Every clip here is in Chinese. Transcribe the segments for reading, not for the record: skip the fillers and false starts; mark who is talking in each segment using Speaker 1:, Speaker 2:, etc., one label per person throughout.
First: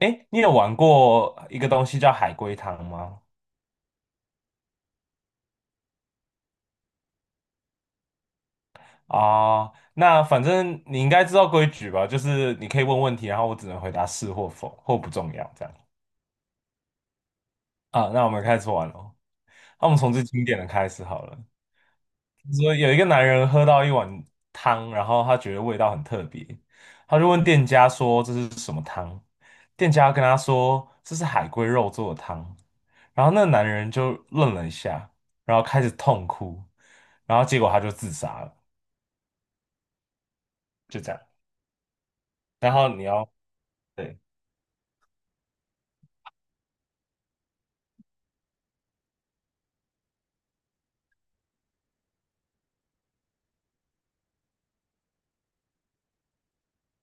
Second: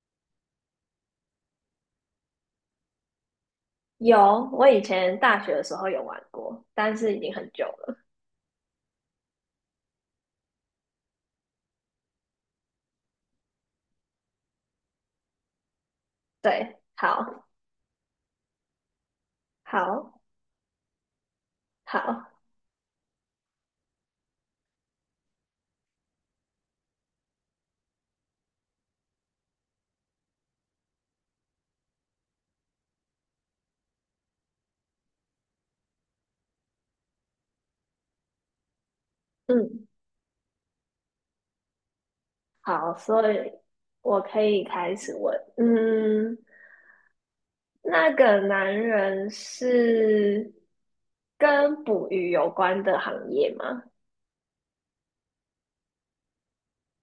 Speaker 1: 诶，你有玩过一个东西叫海龟汤吗？
Speaker 2: 有，我以前大学的时候有玩过，但是已经很久了。
Speaker 1: 啊、那反正你应该知道规矩吧？就是你可以问问题，然后我只能回答是或否，或不重要这样。
Speaker 2: 对，好，
Speaker 1: 啊，那我们开始玩喽。那我们从
Speaker 2: 好。
Speaker 1: 最经典的开始好了。
Speaker 2: 好。
Speaker 1: 说有一个男人喝到一碗汤，然后他觉得味道很特别，他就问店家说这是什么汤，店家跟他说这是海龟肉做的汤，然后那个男人就愣了一下，然后开始痛哭，然后结果他就自杀了，
Speaker 2: 嗯。
Speaker 1: 就这样。然后
Speaker 2: 好，
Speaker 1: 你
Speaker 2: 所
Speaker 1: 要
Speaker 2: 以
Speaker 1: 对
Speaker 2: 我可以开始问。嗯，那个男人是跟捕鱼有关的行业吗？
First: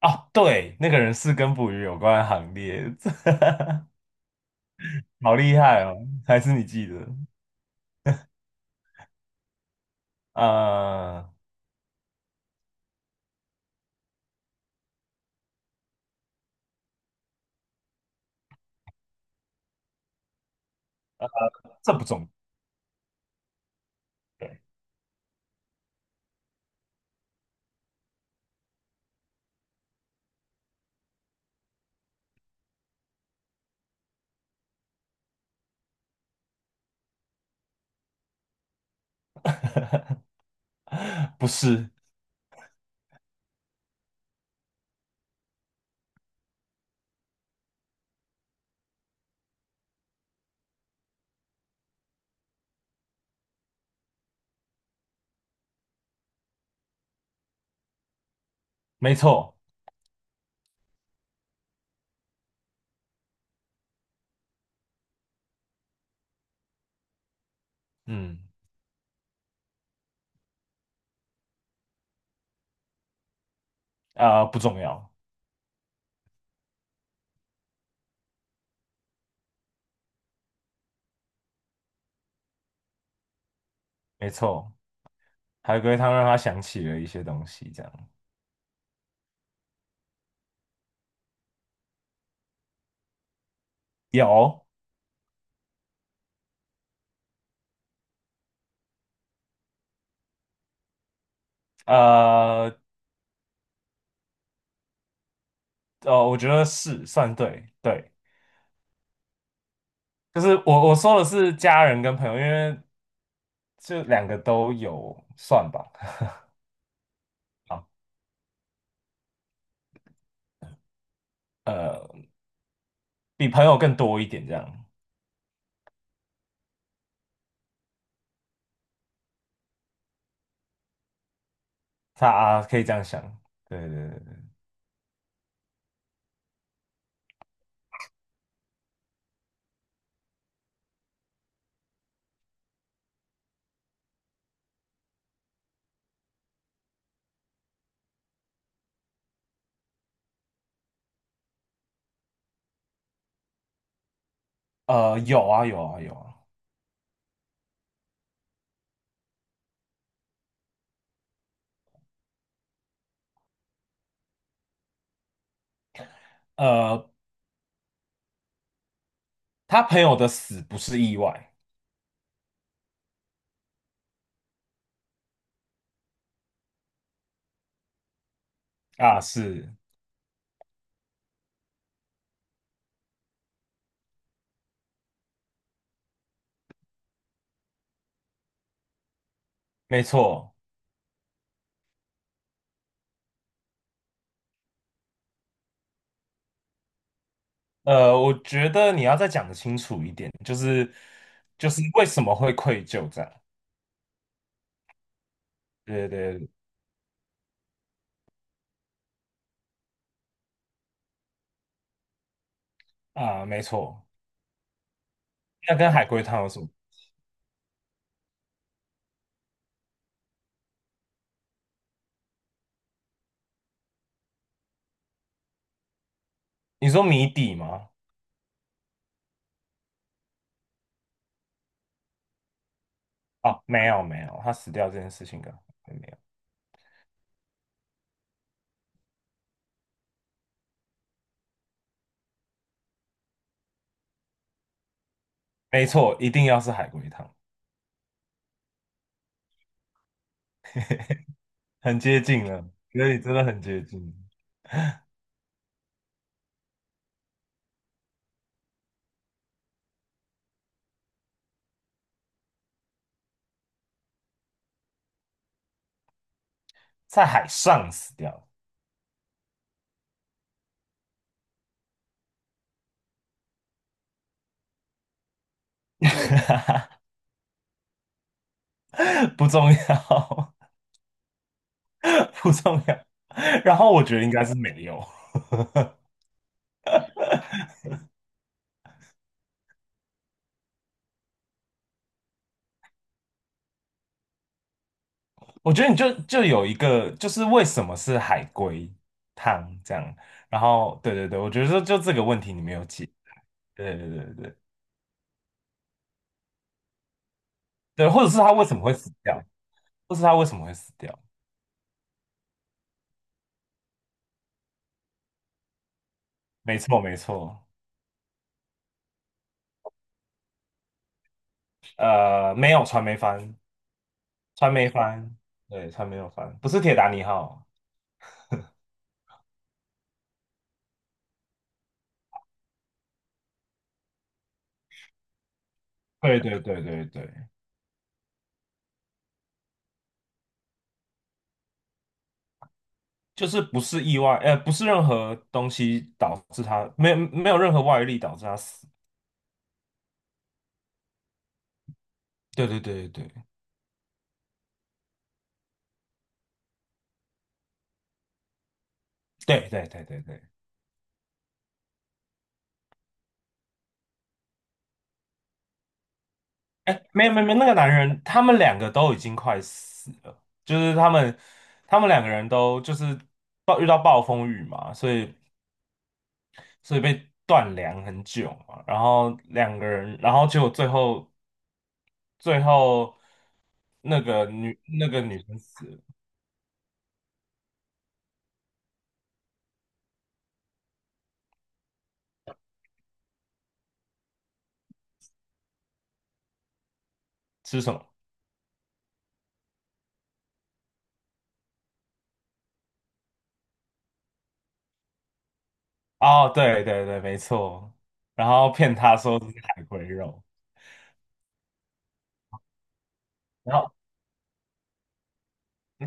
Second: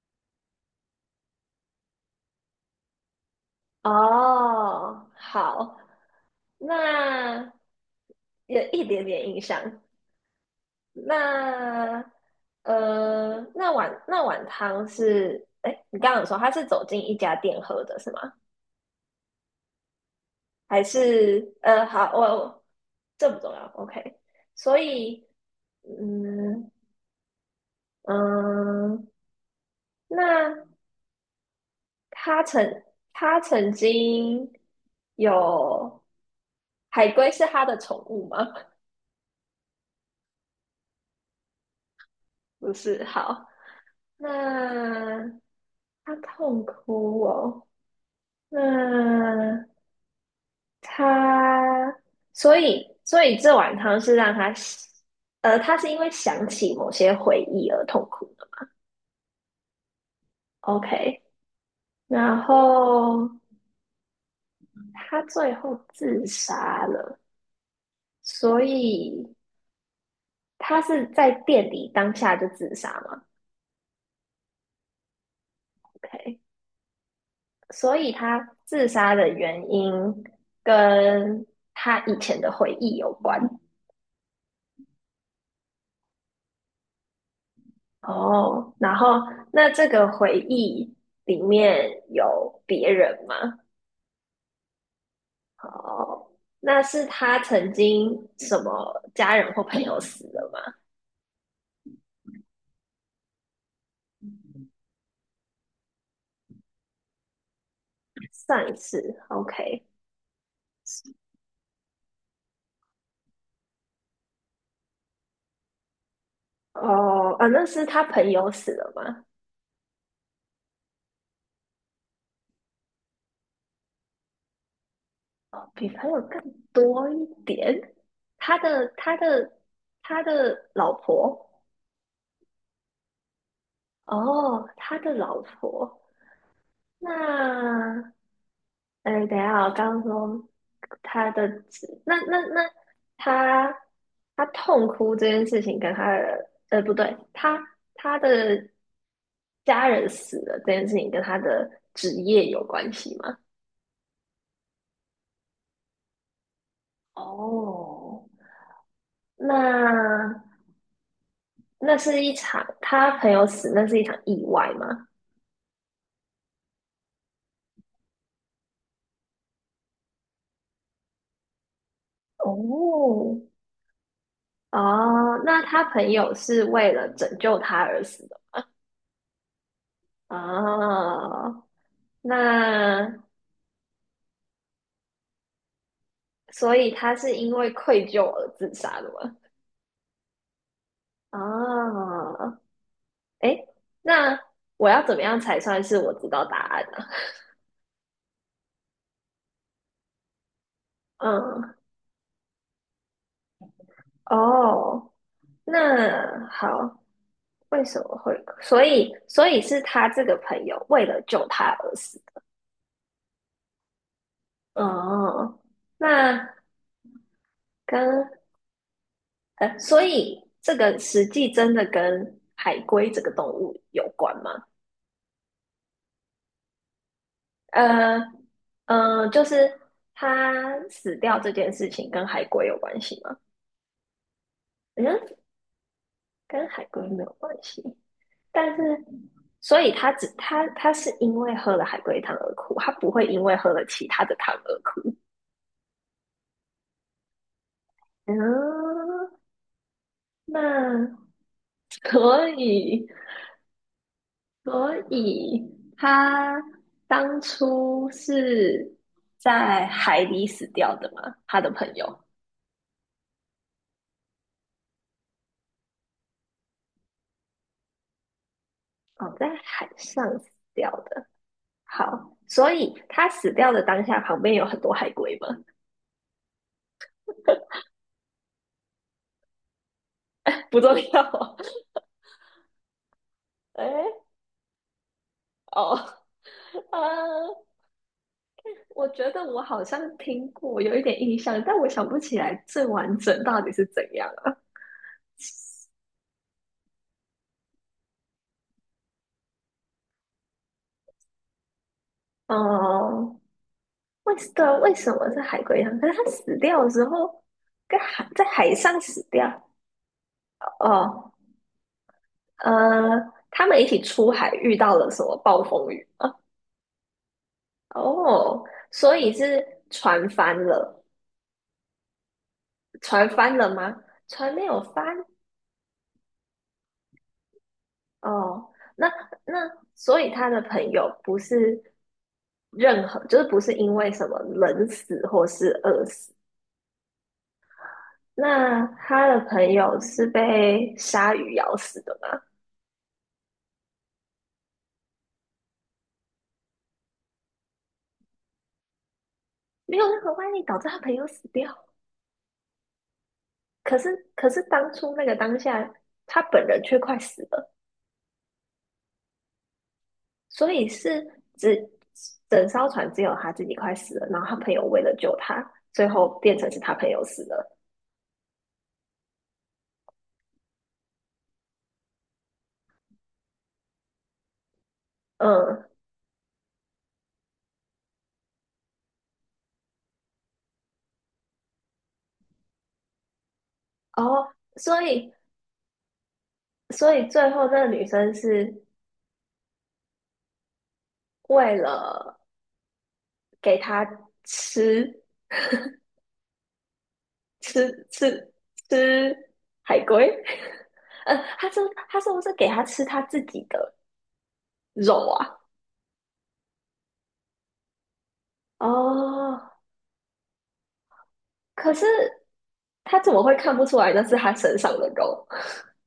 Speaker 1: 哦，对，那个人是跟捕鱼有关的行列，
Speaker 2: 哦，
Speaker 1: 好厉
Speaker 2: 好，
Speaker 1: 害哦，还是你记得？
Speaker 2: 那有一点点印象。
Speaker 1: 呃，
Speaker 2: 那那碗汤是，哎，你刚刚有说他是走进一家店喝的是吗？还是
Speaker 1: 这不
Speaker 2: 好，我
Speaker 1: 重要，
Speaker 2: 我这不重要，OK。
Speaker 1: 对，
Speaker 2: 所以，嗯。嗯，那他曾他曾经有海龟是他的宠物吗？
Speaker 1: 不是，
Speaker 2: 不是，好，那他痛哭哦，那。他，所以这碗汤是让他，他是因为想起某些回忆而痛苦的。
Speaker 1: 没错。
Speaker 2: OK,然后他最后自杀了，
Speaker 1: 嗯
Speaker 2: 所以他是在店里当下就自杀嘛
Speaker 1: 啊、不重要，
Speaker 2: ？OK,所以他自杀的原因跟他以前的回忆有关。
Speaker 1: 没错，海龟汤让他想起了一些东西，这样
Speaker 2: 哦，然后那这个回忆里面有别人吗？
Speaker 1: 有
Speaker 2: 哦，那是他曾经什么家人或朋友死了吗？
Speaker 1: 呃我觉得是算对对，
Speaker 2: 上一次，OK。
Speaker 1: 就是我说的是家人跟朋友，因为这两个都有算吧，
Speaker 2: 哦，啊，那 是
Speaker 1: 好
Speaker 2: 他朋友死了吗？
Speaker 1: 呃，比朋友更多一点这样，
Speaker 2: 哦，比朋友更多一点。他的他的老婆。
Speaker 1: 他啊可以这样想，对对对对，
Speaker 2: 哦，他的老婆，那哎，等一下，我刚刚说他的指，那他他痛哭这件事情跟他的，不对，他的家人死了这件事情跟他的职业有关系吗？
Speaker 1: 有啊有啊有啊，
Speaker 2: 哦，那那是一场他朋友死，那是一场意外吗？
Speaker 1: 呃，他朋友的死不是意外
Speaker 2: 哦。哦，那他朋友是为了拯救他而死的。
Speaker 1: 啊，是
Speaker 2: 哦，那所以他是因为愧疚而自杀的吗？
Speaker 1: 没错。
Speaker 2: 啊，哎，那我要怎么样才算是我知道答案呢？
Speaker 1: 我觉得你要再讲得清楚一点，就是就
Speaker 2: 嗯。
Speaker 1: 是为什么会愧疚这样？
Speaker 2: 哦，
Speaker 1: 对对
Speaker 2: 那
Speaker 1: 对
Speaker 2: 好，为什么会？所以是他这个朋友为了救他而死。
Speaker 1: 啊，没错。
Speaker 2: 哦，
Speaker 1: 那跟海龟汤有
Speaker 2: 那
Speaker 1: 什么？
Speaker 2: 跟所以这个实际真的跟海龟这个动物有关吗？
Speaker 1: 你说谜底吗？
Speaker 2: 呃就是他死掉这件事情跟海龟有关系吗？
Speaker 1: 哦，没有没有，他死掉这件
Speaker 2: 嗯，
Speaker 1: 事情跟海龟没有。
Speaker 2: 跟海龟没有关系，但是所以他只他他是因为喝了海龟汤而哭，他不会因为喝了其他的汤而哭。
Speaker 1: 没错，一定要是海龟汤，
Speaker 2: 嗯，那
Speaker 1: 很接近
Speaker 2: 所
Speaker 1: 了，觉
Speaker 2: 以
Speaker 1: 得你真的很接近，
Speaker 2: 所以他当初是在海里死掉的吗？他的朋友
Speaker 1: 在海上死掉，
Speaker 2: 哦，在海上死掉的。好，所以他死掉的当下，旁边有很多海龟吗？
Speaker 1: 不重要，
Speaker 2: 不重要。
Speaker 1: 不重要。然后我
Speaker 2: 哎，
Speaker 1: 觉得应该是没有。
Speaker 2: 哦，呃，我觉得我好像听过，有一点印象，但我想不起来最完整到底是怎样了。
Speaker 1: 我觉得你就有一个，就是为什么是海龟汤这样，然后对对对，我觉得就这个问题你没有解，
Speaker 2: 哦，
Speaker 1: 对对对对
Speaker 2: 为什
Speaker 1: 对，
Speaker 2: 对啊为什么是海龟汤？可是他死掉的时候，跟
Speaker 1: 对或
Speaker 2: 海
Speaker 1: 者是
Speaker 2: 在
Speaker 1: 它为
Speaker 2: 海
Speaker 1: 什么会
Speaker 2: 上
Speaker 1: 死
Speaker 2: 死
Speaker 1: 掉，
Speaker 2: 掉。
Speaker 1: 或是它为什么会死掉，
Speaker 2: 哦，呃，他们一起出海遇到了什么暴风雨吗？
Speaker 1: 没错没错，
Speaker 2: 哦，所以是船翻了，
Speaker 1: 没有传媒
Speaker 2: 船
Speaker 1: 翻，
Speaker 2: 翻了吗？船没
Speaker 1: 传
Speaker 2: 有
Speaker 1: 媒
Speaker 2: 翻。
Speaker 1: 翻，对，船没有翻，不是铁达尼号，
Speaker 2: 哦，那所以他的朋友不是任何，就是不是因为什么冷死或是饿死，
Speaker 1: 对对对对对，
Speaker 2: 那他的朋友是被鲨鱼咬死的吗？
Speaker 1: 就是不是意外，不是任何东西导致它，没有没有任何外力导致它死，
Speaker 2: 没有任何外力导致他朋友死掉，
Speaker 1: 对对对对
Speaker 2: 可是当初那个当下，他本人却快死了，
Speaker 1: 对对对对对对。
Speaker 2: 所以是只整艘船只有他自己快死了，然后他朋友为了救他，最后变成是他
Speaker 1: 哎，
Speaker 2: 朋友
Speaker 1: 没有没
Speaker 2: 死
Speaker 1: 有没有，那个
Speaker 2: 了。
Speaker 1: 男人，他们两个都已经快死了，就是他们两个人都就是遇到暴风雨嘛，所以
Speaker 2: 嗯。
Speaker 1: 所以被断粮很久嘛，然后两个人，然后结果最后那个
Speaker 2: 哦。
Speaker 1: 女
Speaker 2: 所
Speaker 1: 那个
Speaker 2: 以
Speaker 1: 女生死了，
Speaker 2: 所以最后那个女生是为了给他吃
Speaker 1: 吃什么？
Speaker 2: 吃吃吃海龟。呃，他是他是不是给他吃他自己的肉啊？
Speaker 1: 哦，对对对，没错，然后骗他说这
Speaker 2: 哦，
Speaker 1: 是海龟肉，
Speaker 2: 可是他怎么会
Speaker 1: 然
Speaker 2: 看不
Speaker 1: 后
Speaker 2: 出来那是他身上的肉？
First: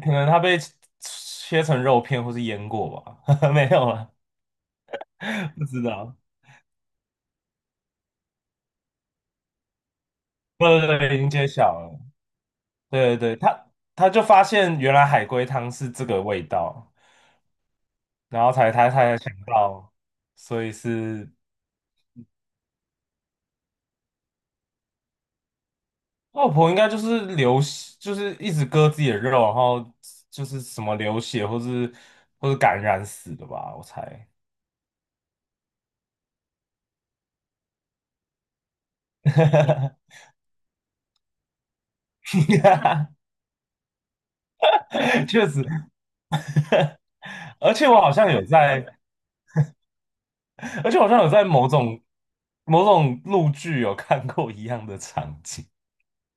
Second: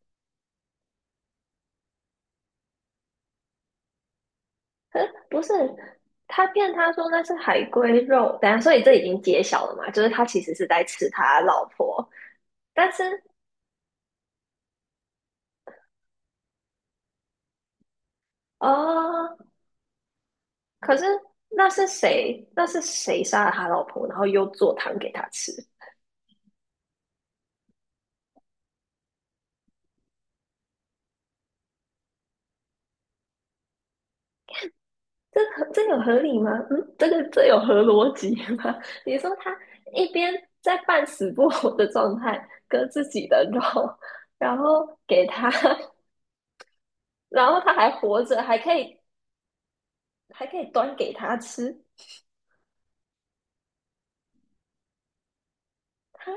Speaker 1: 可能他被切成肉片或是腌过吧，没有了，
Speaker 2: 呃不是，
Speaker 1: 不知道，
Speaker 2: 他骗他说那是海龟肉，等一下，所以这已经揭晓了嘛？就是他其实
Speaker 1: 不
Speaker 2: 是在
Speaker 1: 不不，
Speaker 2: 吃
Speaker 1: 已经
Speaker 2: 他
Speaker 1: 揭
Speaker 2: 老
Speaker 1: 晓了。
Speaker 2: 婆，但
Speaker 1: 对对
Speaker 2: 是
Speaker 1: 对，他就发现原来海龟汤是这个味道，然后才他才想
Speaker 2: 哦，
Speaker 1: 到，所以
Speaker 2: 可是
Speaker 1: 是
Speaker 2: 那是谁？那是谁杀了他老婆，然后又做汤给他吃？
Speaker 1: 外婆应该就是流血，就是一直割自己的肉，然后就是什么流血或是感染死的吧，我猜。
Speaker 2: 这合这有合理吗？嗯，这个这有合逻辑吗？你说他一 边在半死不活的状态割自己的肉，然后给
Speaker 1: 确
Speaker 2: 他。
Speaker 1: 实，
Speaker 2: 然后他
Speaker 1: 而且
Speaker 2: 还
Speaker 1: 我好
Speaker 2: 活
Speaker 1: 像
Speaker 2: 着，
Speaker 1: 有
Speaker 2: 还可
Speaker 1: 在，
Speaker 2: 以
Speaker 1: 而
Speaker 2: 端
Speaker 1: 且我好
Speaker 2: 给
Speaker 1: 像有
Speaker 2: 他
Speaker 1: 在某
Speaker 2: 吃。
Speaker 1: 种某种陆剧有看过一样的场景，
Speaker 2: 他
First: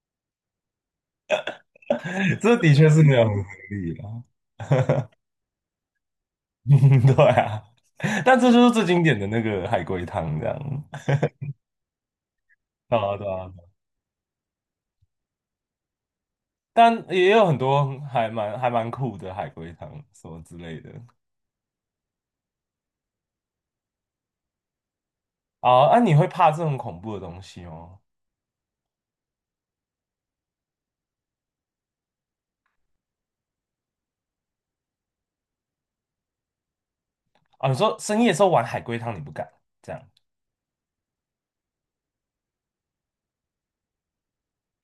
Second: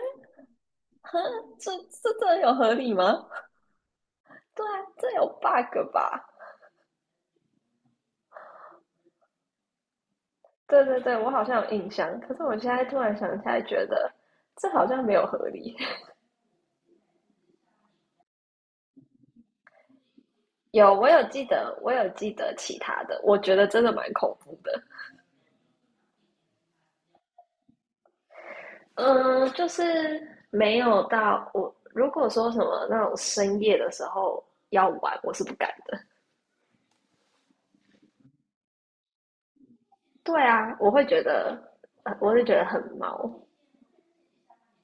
Speaker 2: 呵，这这 有
Speaker 1: 这
Speaker 2: 合
Speaker 1: 的确
Speaker 2: 理
Speaker 1: 是没有
Speaker 2: 吗？
Speaker 1: 很合理
Speaker 2: 对啊，这有 bug 吧？
Speaker 1: 嗯，对啊，但这就是最经典的那个海龟汤这
Speaker 2: 对
Speaker 1: 样，
Speaker 2: 对对，我好像有印象，可是我现在
Speaker 1: 对
Speaker 2: 突然
Speaker 1: 啊对
Speaker 2: 想起
Speaker 1: 啊，
Speaker 2: 来，觉得这好像没有合理。
Speaker 1: 但也有很多还蛮酷的海龟汤什么之类的
Speaker 2: 有，我有记得，其他的，我觉得真的蛮恐怖的。
Speaker 1: 哦啊，那你会怕这种恐怖的东西哦？
Speaker 2: 嗯，就是没有到我，如果说什么那种深夜的时候要玩，我是不敢的。
Speaker 1: 啊，你说深夜的时候玩海龟汤你不敢这样
Speaker 2: 对啊，我会觉得，我会觉得很毛。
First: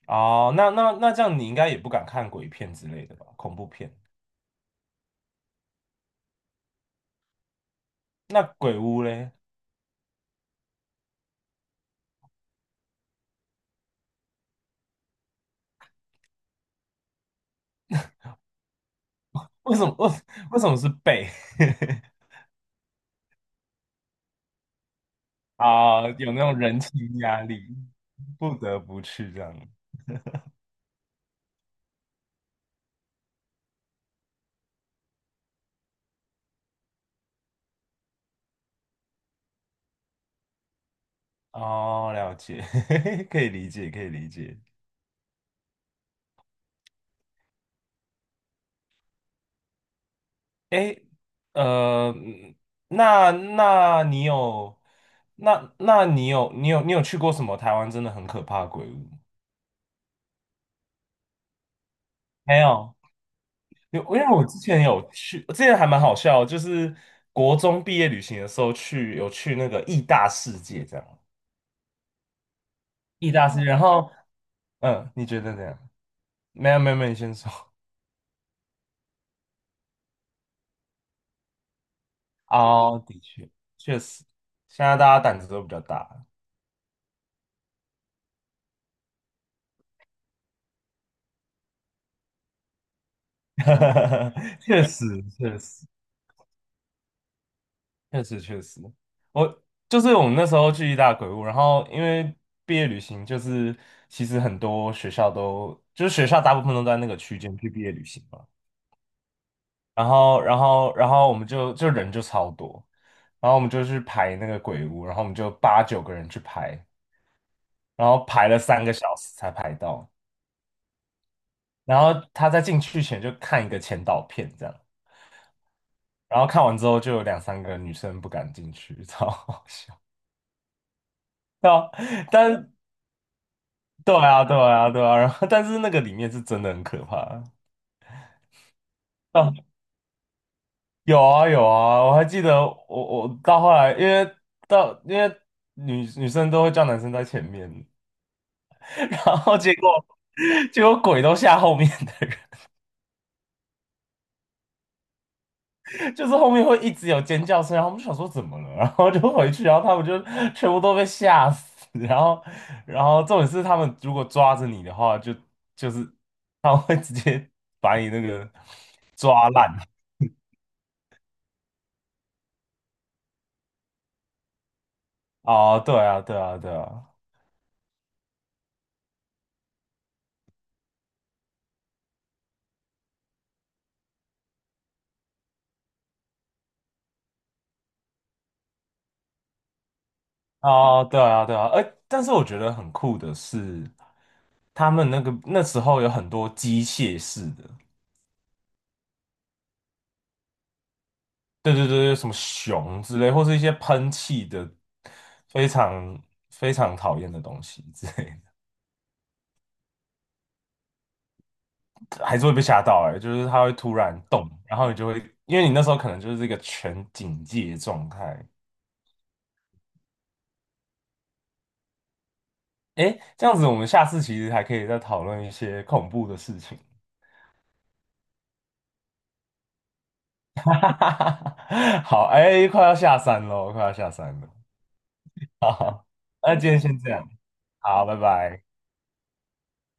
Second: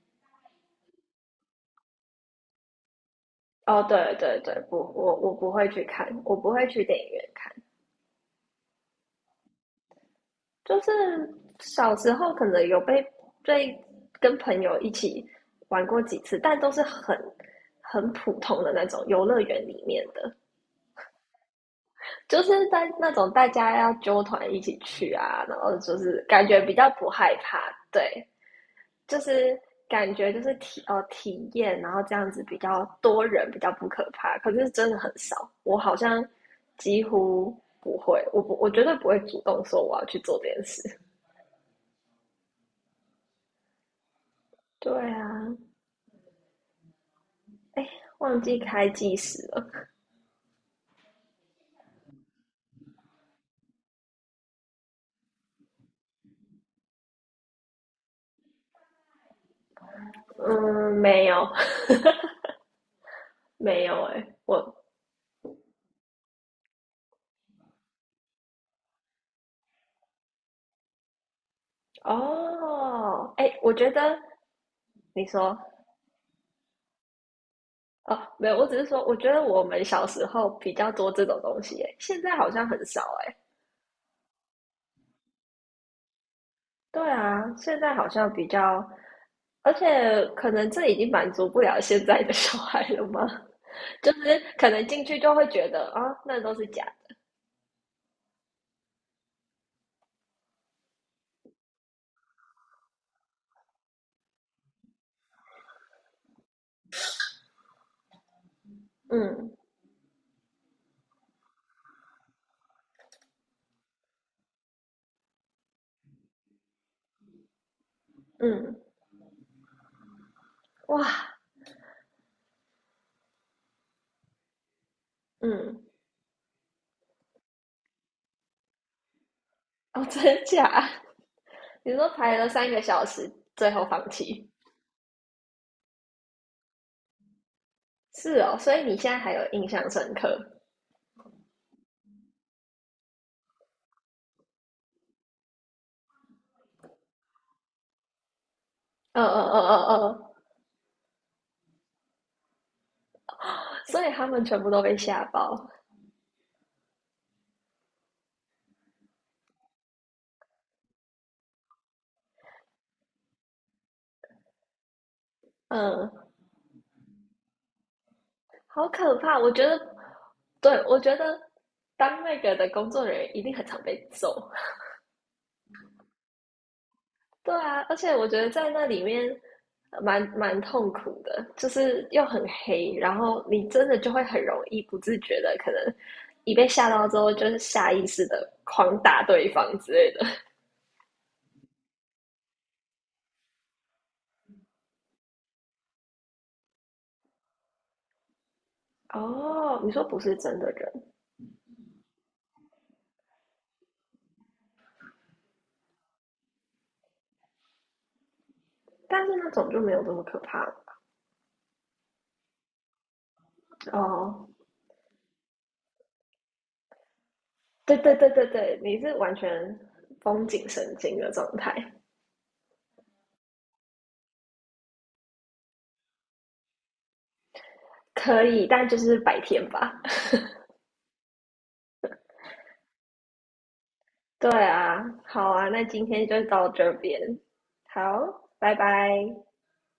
Speaker 1: 哦？那这样你应该也不敢看鬼片之类的吧？恐怖
Speaker 2: 哦，
Speaker 1: 片？
Speaker 2: 对对对，不，我不会去看，我不会去电影院看。
Speaker 1: 那鬼屋嘞？
Speaker 2: 就是小时候可能有被跟朋友一起玩过几次，但都是很普通的那种游乐园
Speaker 1: 为
Speaker 2: 里
Speaker 1: 什么
Speaker 2: 面
Speaker 1: 为
Speaker 2: 的。
Speaker 1: 为什么是背
Speaker 2: 就是在那种大家要揪团一起去啊，然 后就
Speaker 1: 啊？
Speaker 2: 是
Speaker 1: 有那
Speaker 2: 感
Speaker 1: 种
Speaker 2: 觉比
Speaker 1: 人
Speaker 2: 较不
Speaker 1: 情
Speaker 2: 害
Speaker 1: 压
Speaker 2: 怕，
Speaker 1: 力，
Speaker 2: 对，
Speaker 1: 不得不
Speaker 2: 就
Speaker 1: 去这样。
Speaker 2: 是感觉就是体验，然后这样子比较多人比较不可怕，可是真的很少，我好像几乎不会，我绝对不会主动说我要去做这件事。
Speaker 1: 哦，了解，可以理解，可以理解。
Speaker 2: 对啊，哎，忘记开计时了。
Speaker 1: 哎，呃，嗯那那你有，那那你有，你有，你有去过什么台湾真的很可怕的鬼屋？
Speaker 2: 嗯，
Speaker 1: 没有，
Speaker 2: 没
Speaker 1: 因
Speaker 2: 有。
Speaker 1: 为
Speaker 2: 欸
Speaker 1: 因
Speaker 2: 哎，
Speaker 1: 为我之前有去，之前还蛮好笑的就是国中毕业旅行的时候去，有去那个义大世界这样，义
Speaker 2: 哦，
Speaker 1: 大
Speaker 2: 哎，
Speaker 1: 世界，
Speaker 2: 我
Speaker 1: 然
Speaker 2: 觉
Speaker 1: 后
Speaker 2: 得你
Speaker 1: 你觉得
Speaker 2: 说。
Speaker 1: 怎样？没有没有没有，你先说。
Speaker 2: 哦，没有，我只是说，我觉得我们小时候比较多这种东西诶，现在好像很少
Speaker 1: 哦，的
Speaker 2: 诶。
Speaker 1: 确，确实，现在大家胆子都比较大。
Speaker 2: 对啊，现在好像比较，而且可能这已经满足不了现在的小孩了吗？就是 可
Speaker 1: 确
Speaker 2: 能进
Speaker 1: 实，
Speaker 2: 去就会
Speaker 1: 确
Speaker 2: 觉
Speaker 1: 实，
Speaker 2: 得啊，那都是假
Speaker 1: 确实，确实，我就是我们那时候去意大鬼屋，然后因为毕业旅行，就是其实很多学校都，就是学校大部分都在那个区间去毕业旅行嘛，
Speaker 2: 的。嗯。
Speaker 1: 然后我们就人就超多，然后我们就去排那个鬼屋，然后我们就八九个人去排，然后排了
Speaker 2: 嗯，
Speaker 1: 3个小时才排到，
Speaker 2: 哇，
Speaker 1: 然后他在进去前就看一个前导片这样，
Speaker 2: 嗯。
Speaker 1: 然后看完之后就有两三个女生不敢进去，超好笑。
Speaker 2: 哦，真假？你
Speaker 1: 啊，
Speaker 2: 说排了三
Speaker 1: 但
Speaker 2: 个小时，最后放
Speaker 1: 对啊，
Speaker 2: 弃，
Speaker 1: 对啊，对啊，然后但是那个里面是真的很可怕
Speaker 2: 是哦，所以你现在还有
Speaker 1: 啊，
Speaker 2: 印象深刻？
Speaker 1: 有啊有啊，我还记得我到后来，因为到因为女生都会叫男生在前面，
Speaker 2: 嗯。
Speaker 1: 然
Speaker 2: 嗯，
Speaker 1: 后
Speaker 2: 嗯
Speaker 1: 结
Speaker 2: 嗯
Speaker 1: 果
Speaker 2: 嗯，
Speaker 1: 结果鬼都吓后面的
Speaker 2: 嗯所以他们全部都被吓爆。
Speaker 1: 人，就是后面会一直有尖叫声，然后我们就想说怎么了，然后就回去，然后他们就全部都被吓死，然后重点是他们如果抓着你的话，就是
Speaker 2: 嗯。
Speaker 1: 他们会直接把你那个
Speaker 2: 好可怕！
Speaker 1: 抓
Speaker 2: 我觉得，
Speaker 1: 烂。
Speaker 2: 对，我觉得当那个的工作人员一定很常被揍。
Speaker 1: 哦，对啊，对啊，对啊，
Speaker 2: 对啊，而且我觉得在那里面蛮痛苦的，就是又很黑，然后你真的就会很容易不自觉的，可能一被吓到之后，就是下意识的狂打对方之类的。
Speaker 1: 哦，对啊，对啊，哎，但是我觉得很酷的是，他们那个那时候有很多机械式的，
Speaker 2: 哦，你说不是真的人，
Speaker 1: 对对对对，什么熊之类，或是一些喷气的，非常非常讨厌的东西之类
Speaker 2: 但是那种就没有这么可怕
Speaker 1: 的，还是会被吓到哎、就是它会突然
Speaker 2: 哦。
Speaker 1: 动，然后你就会，因为你那时候可能就是一个全警戒
Speaker 2: 对
Speaker 1: 状
Speaker 2: 对对
Speaker 1: 态，
Speaker 2: 对对，你是完全绷紧神经的状态。
Speaker 1: 哎，这样子我们下次其实还可以再讨论一些恐怖的事情。
Speaker 2: 可以，但就是白天吧。
Speaker 1: 好，哎，快要下山了，快要下山了。
Speaker 2: 对啊，好 啊，那今
Speaker 1: 好，
Speaker 2: 天就
Speaker 1: 那
Speaker 2: 到
Speaker 1: 今天
Speaker 2: 这
Speaker 1: 先这样，
Speaker 2: 边，
Speaker 1: 好，拜
Speaker 2: 好，
Speaker 1: 拜。
Speaker 2: 拜拜。